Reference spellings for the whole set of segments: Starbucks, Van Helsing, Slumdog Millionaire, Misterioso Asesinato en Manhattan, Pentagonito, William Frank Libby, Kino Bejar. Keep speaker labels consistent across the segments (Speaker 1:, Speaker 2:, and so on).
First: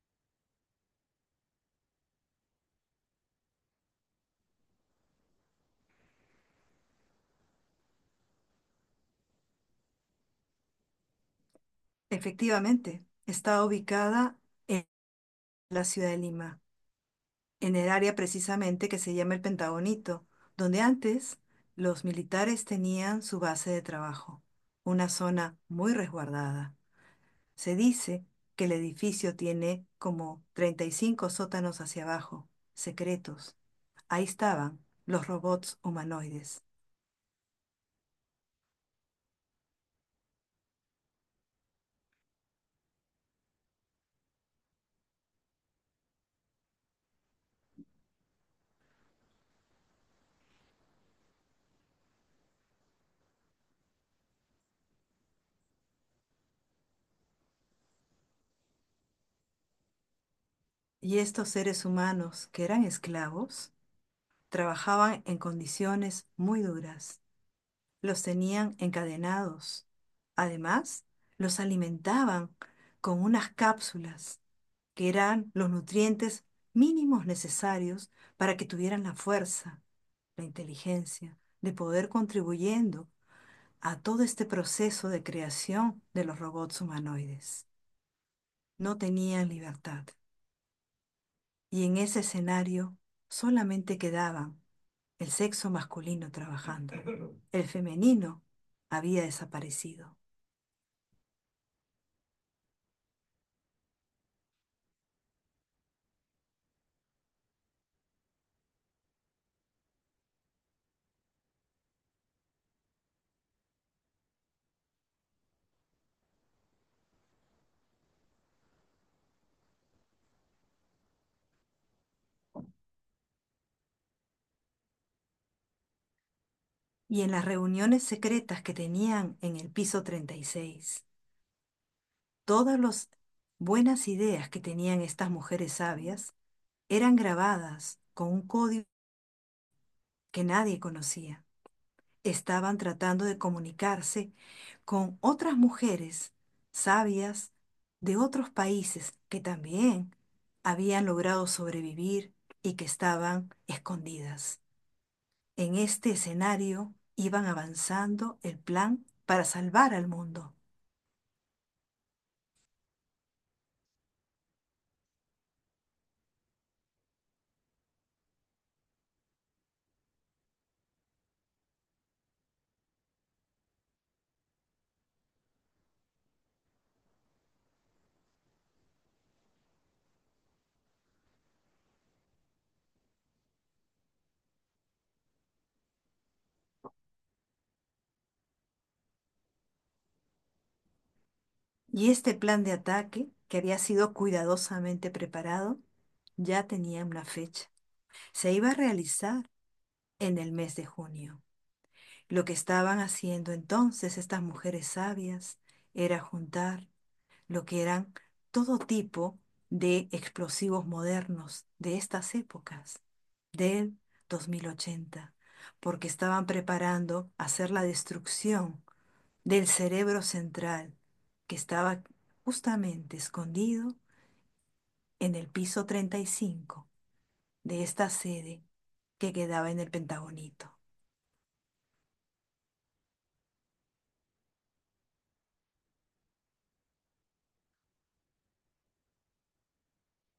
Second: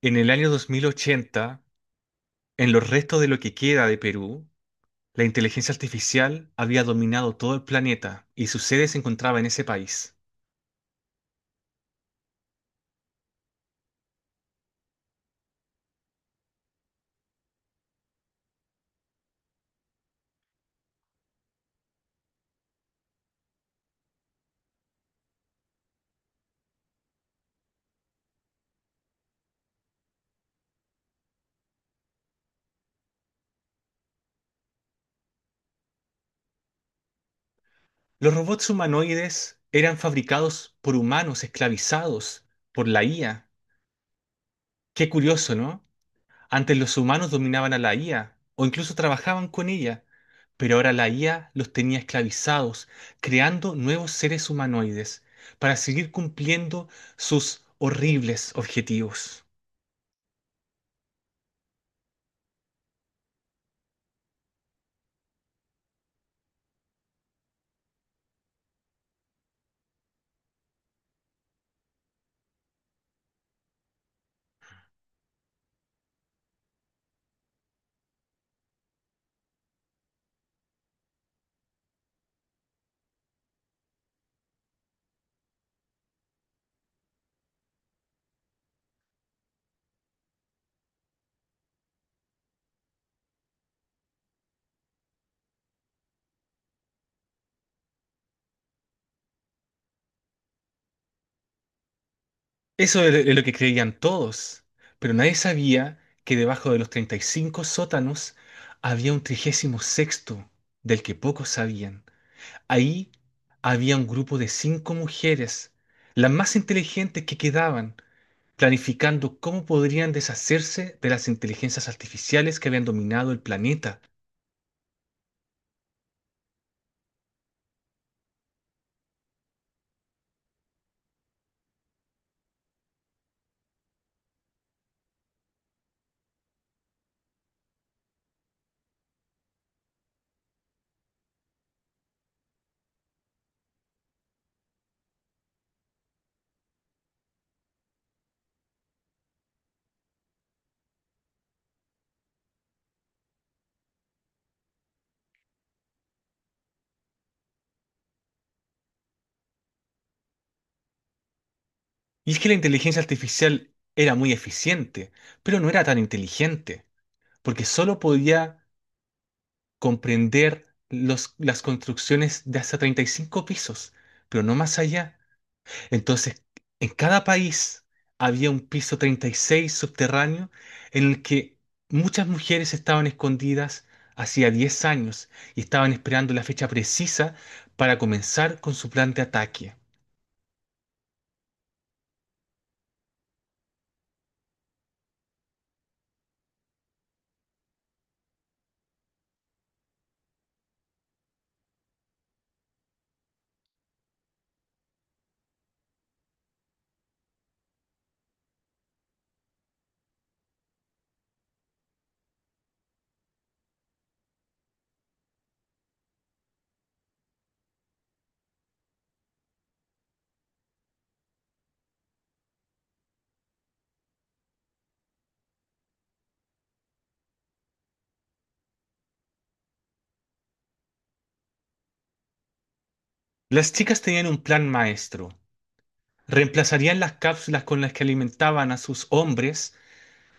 Speaker 1: En el año 2080, en los restos de lo que queda de Perú, la inteligencia artificial había dominado todo el planeta y su sede se encontraba en ese país.
Speaker 2: Efectivamente, está ubicada en la ciudad de Lima, en el área precisamente que se llama el Pentagonito, donde antes los militares tenían su base de trabajo, una zona muy resguardada. Se dice que el edificio tiene como 35 sótanos hacia abajo, secretos. Ahí estaban los robots humanoides.
Speaker 1: Los robots humanoides eran fabricados por humanos esclavizados por la IA. Qué curioso, ¿no? Antes los humanos dominaban a la IA o incluso trabajaban con ella, pero ahora la IA los tenía esclavizados, creando nuevos seres humanoides para seguir cumpliendo sus horribles objetivos.
Speaker 2: Y estos seres humanos que eran esclavos trabajaban en condiciones muy duras. Los tenían encadenados. Además, los alimentaban con unas cápsulas que eran los nutrientes mínimos necesarios para que tuvieran la fuerza, la inteligencia, de poder contribuyendo a todo este proceso de creación de los robots humanoides. No tenían libertad y en ese escenario solamente quedaban el sexo masculino trabajando. El femenino había desaparecido.
Speaker 1: Eso es lo que creían todos, pero nadie sabía que debajo de los 35 sótanos había un trigésimo sexto, del que pocos sabían. Ahí había un grupo de 5 mujeres, las más inteligentes que quedaban, planificando cómo podrían deshacerse de las inteligencias artificiales que habían dominado el planeta.
Speaker 2: Y en las reuniones secretas que tenían en el piso 36, todas las buenas ideas que tenían estas mujeres sabias eran grabadas con un código que nadie conocía. Estaban tratando de comunicarse con otras mujeres sabias de otros países que también habían logrado sobrevivir y que estaban escondidas. En este escenario iban avanzando el plan para salvar al mundo.
Speaker 1: Y es que la inteligencia artificial era muy eficiente, pero no era tan inteligente, porque solo podía comprender las construcciones de hasta 35 pisos, pero no más allá. Entonces, en cada país había un piso 36 subterráneo en el que muchas mujeres estaban escondidas hacía 10 años y estaban esperando la fecha precisa para comenzar con su plan de ataque.
Speaker 2: Y este plan de ataque, que había sido cuidadosamente preparado, ya tenía una fecha. Se iba a realizar en el mes de junio. Lo que estaban haciendo entonces estas mujeres sabias era juntar lo que eran todo tipo de explosivos modernos de estas épocas, del 2080, porque estaban preparando hacer la destrucción del cerebro central que estaba justamente escondido en el piso 35 de esta sede que quedaba en el Pentagonito.
Speaker 1: Las chicas tenían un plan maestro. Reemplazarían las cápsulas con las que alimentaban a sus hombres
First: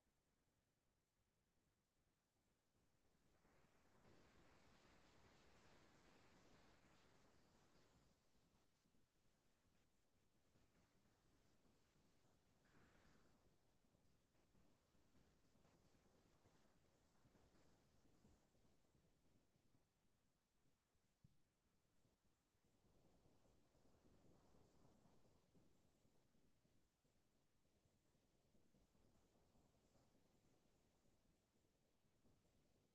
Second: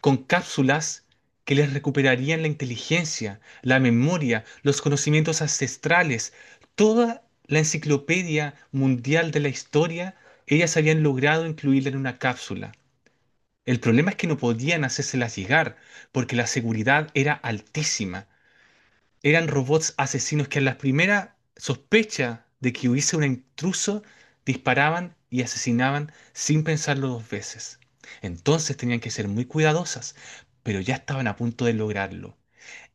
Speaker 1: con cápsulas que les recuperarían la inteligencia, la memoria, los conocimientos ancestrales, toda la enciclopedia mundial de la historia, ellas habían logrado incluirla en una cápsula. El problema es que no podían hacérselas llegar porque la seguridad era altísima. Eran robots asesinos que a la primera sospecha de que hubiese un intruso disparaban y asesinaban sin pensarlo dos veces. Entonces tenían que ser muy cuidadosas, pero ya estaban a punto de lograrlo.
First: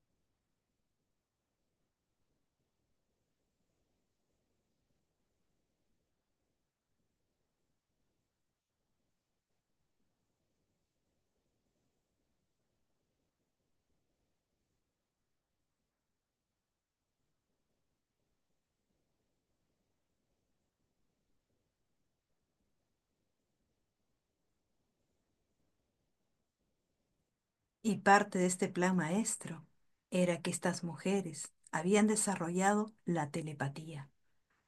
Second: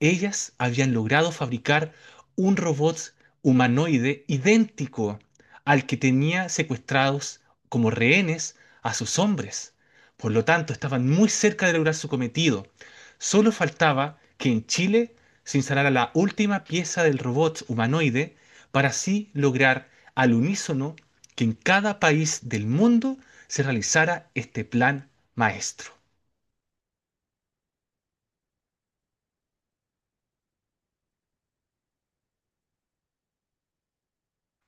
Speaker 1: Ellas habían logrado fabricar un robot humanoide idéntico al que tenía secuestrados como rehenes a sus hombres. Por lo tanto, estaban muy cerca de lograr su cometido. Solo faltaba que en Chile se instalara la última pieza del robot humanoide para así lograr al unísono que en cada país del mundo se realizara este plan maestro.
Speaker 2: Y parte de este plan maestro era que estas mujeres habían desarrollado la telepatía.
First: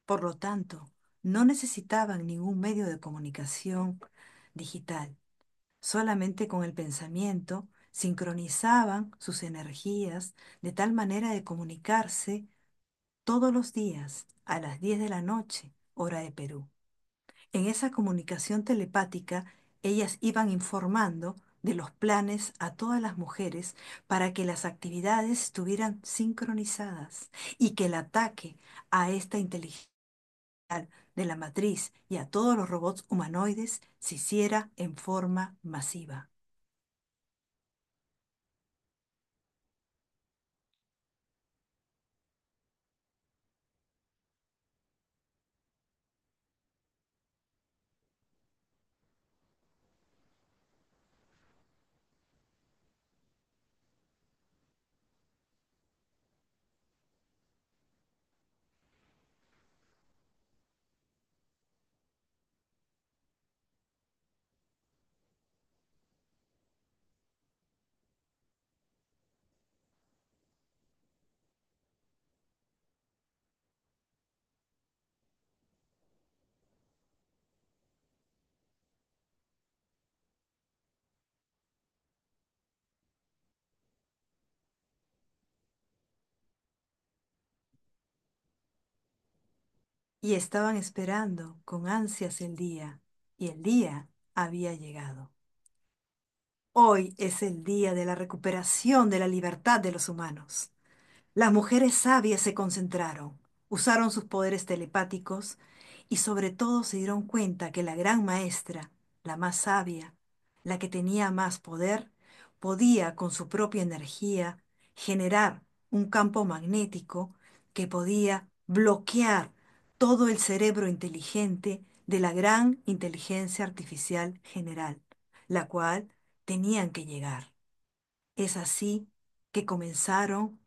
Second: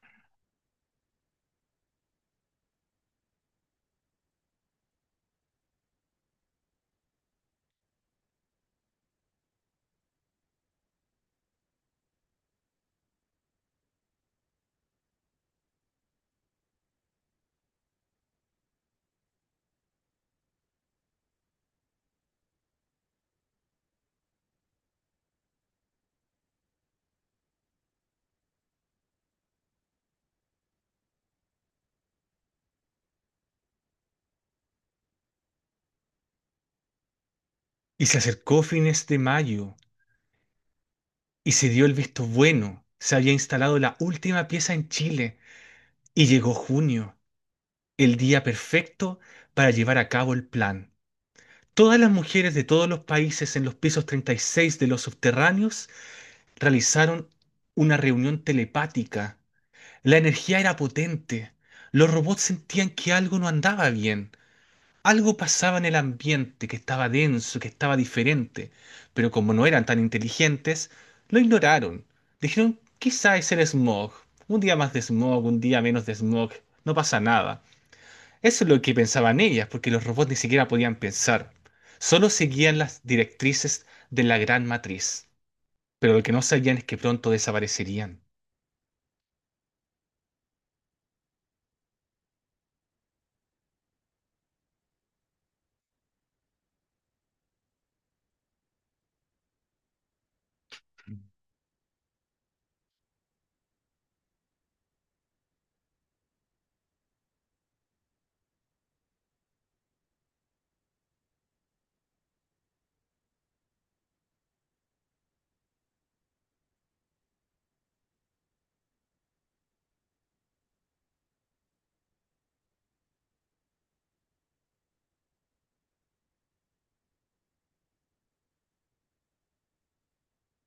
Speaker 2: Por lo tanto, no necesitaban ningún medio de comunicación digital. Solamente con el pensamiento sincronizaban sus energías de tal manera de comunicarse todos los días a las 10 de la noche, hora de Perú. En esa comunicación telepática, ellas iban informando de los planes a todas las mujeres para que las actividades estuvieran sincronizadas y que el ataque a esta inteligencia de la matriz y a todos los robots humanoides se hiciera en forma masiva.
Speaker 1: Y se acercó fines de mayo y se dio el visto bueno. Se había instalado la última pieza en Chile y llegó junio, el día perfecto para llevar a cabo el plan. Todas las mujeres de todos los países en los pisos 36 de los subterráneos realizaron una reunión telepática. La energía era potente. Los robots sentían que algo no andaba bien. Algo pasaba en el ambiente que estaba denso, que estaba diferente, pero como no eran tan inteligentes, lo ignoraron. Dijeron, quizá es el smog. Un día más de smog, un día menos de smog, no pasa nada. Eso es lo que pensaban ellas, porque los robots ni siquiera podían pensar. Solo seguían las directrices de la gran matriz, pero lo que no sabían es que pronto desaparecerían.
Speaker 2: Y estaban esperando con ansias el día, y el día había llegado. Hoy es el día de la recuperación de la libertad de los humanos. Las mujeres sabias se concentraron, usaron sus poderes telepáticos y sobre todo se dieron cuenta que la gran maestra, la más sabia, la que tenía más poder, podía con su propia energía generar un campo magnético que podía bloquear todo el cerebro inteligente de la gran inteligencia artificial general, la cual tenían que llegar. Es así que comenzaron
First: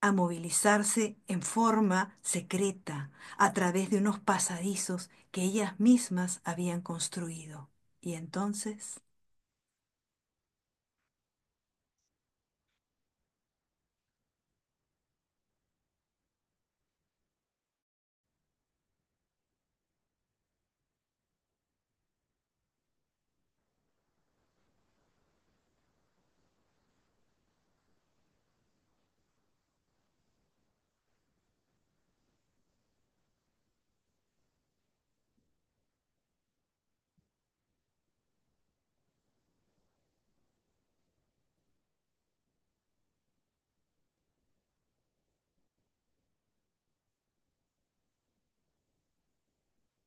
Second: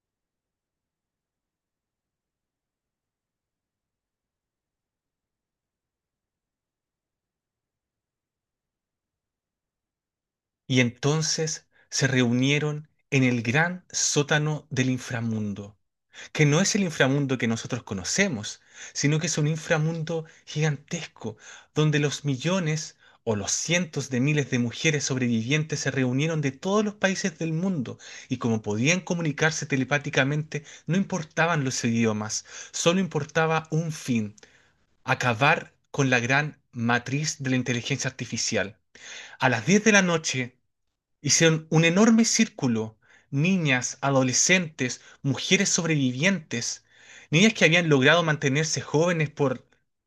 Speaker 2: a movilizarse en forma secreta a través de unos pasadizos que ellas mismas habían construido. Y entonces,
Speaker 1: Y entonces se reunieron en el gran sótano del inframundo, que no es el inframundo que nosotros conocemos, sino que es un inframundo gigantesco, donde los millones o los cientos de miles de mujeres sobrevivientes se reunieron de todos los países del mundo y, como podían comunicarse telepáticamente, no importaban los idiomas, solo importaba un fin: acabar con la gran matriz de la inteligencia artificial. A las 10 de la noche, hicieron un enorme círculo, niñas, adolescentes, mujeres sobrevivientes, niñas que habían logrado mantenerse jóvenes por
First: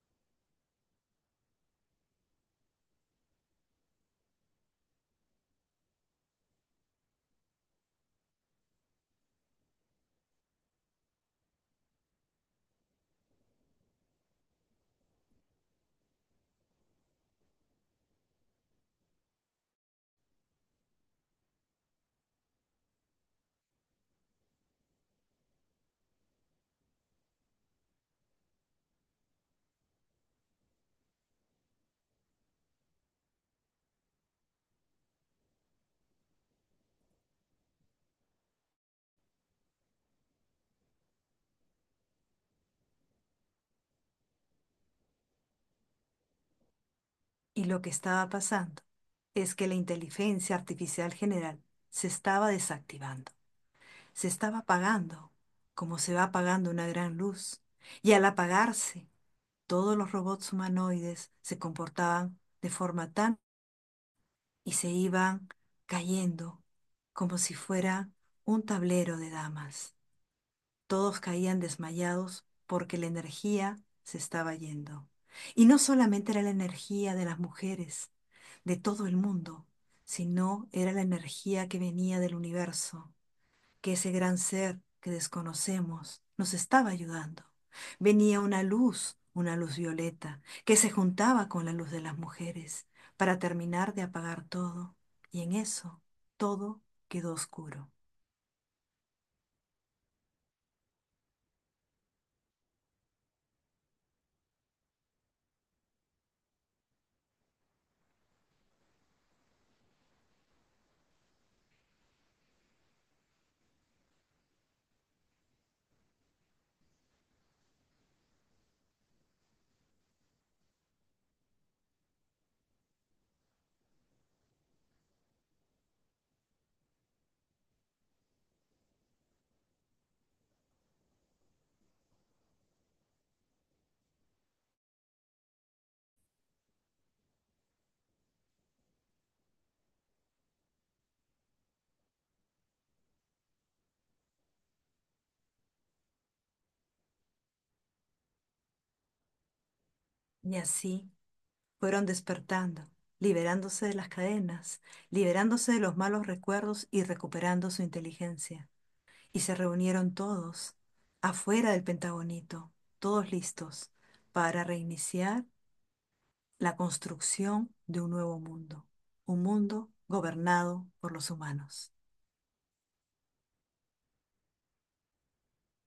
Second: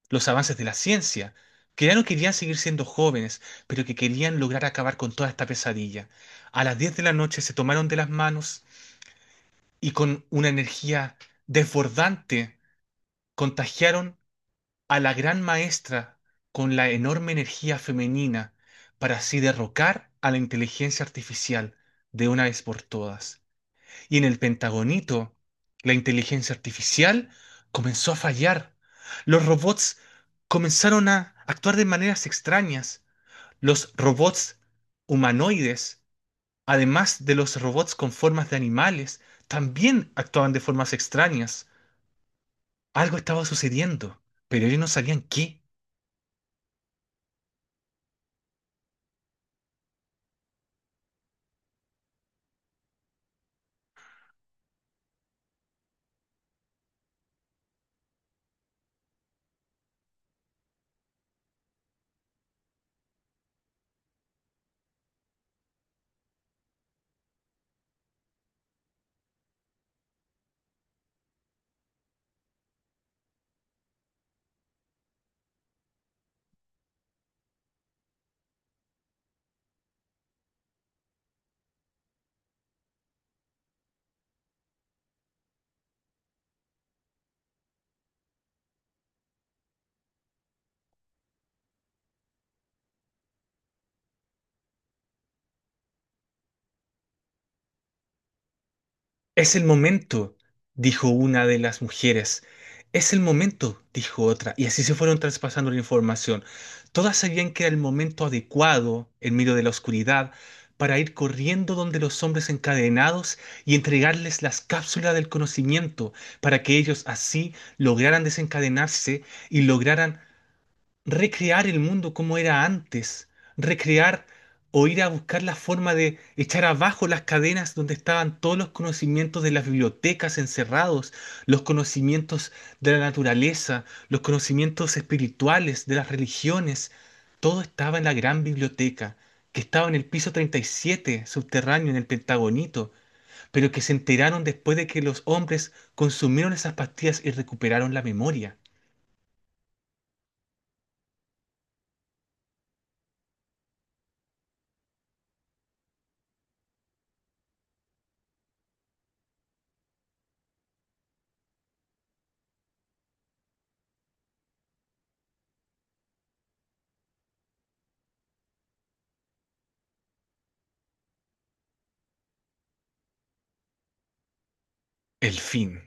Speaker 1: los avances de la ciencia, que ya no querían seguir siendo jóvenes, pero que querían lograr acabar con toda esta pesadilla. A las 10 de la noche se tomaron de las manos y con una energía desbordante contagiaron a la gran maestra con la enorme energía femenina para así derrocar a la inteligencia artificial de una vez por todas. Y en el Pentagonito, la inteligencia artificial comenzó a fallar. Los robots comenzaron a actuar de maneras extrañas. Los robots humanoides, además de los robots con formas de animales, también actuaban de formas extrañas. Algo estaba sucediendo, pero ellos no sabían qué.
Speaker 2: y lo que estaba pasando es que la inteligencia artificial general se estaba desactivando, se estaba apagando, como se va apagando una gran luz. Y al apagarse, todos los robots humanoides se comportaban de forma tan y se iban cayendo como si fuera un tablero de damas. Todos caían desmayados porque la energía se estaba yendo. Y no solamente era la energía de las mujeres, de todo el mundo, sino era la energía que venía del universo, que ese gran ser que desconocemos nos estaba ayudando. Venía una luz violeta, que se juntaba con la luz de las mujeres para terminar de apagar todo. Y en eso todo quedó oscuro.
Speaker 1: Es el momento, dijo una de las mujeres. Es el momento, dijo otra, y así se fueron traspasando la información. Todas sabían que era el momento adecuado, en medio de la oscuridad, para ir corriendo donde los hombres encadenados y entregarles las cápsulas del conocimiento, para que ellos así lograran desencadenarse y lograran recrear el mundo como era antes, recrear o ir a buscar la forma de echar abajo las cadenas donde estaban todos los conocimientos de las bibliotecas encerrados, los conocimientos de la naturaleza, los conocimientos espirituales de las religiones, todo estaba en la gran biblioteca, que estaba en el piso 37, subterráneo, en el Pentagonito, pero que se enteraron después de que los hombres consumieron esas pastillas y recuperaron la memoria.
Speaker 2: Y así fueron despertando, liberándose de las cadenas, liberándose de los malos recuerdos y recuperando su inteligencia. Y se reunieron todos, afuera del Pentagonito, todos listos, para reiniciar la construcción de un nuevo mundo, un mundo gobernado por los humanos.
Speaker 1: El fin.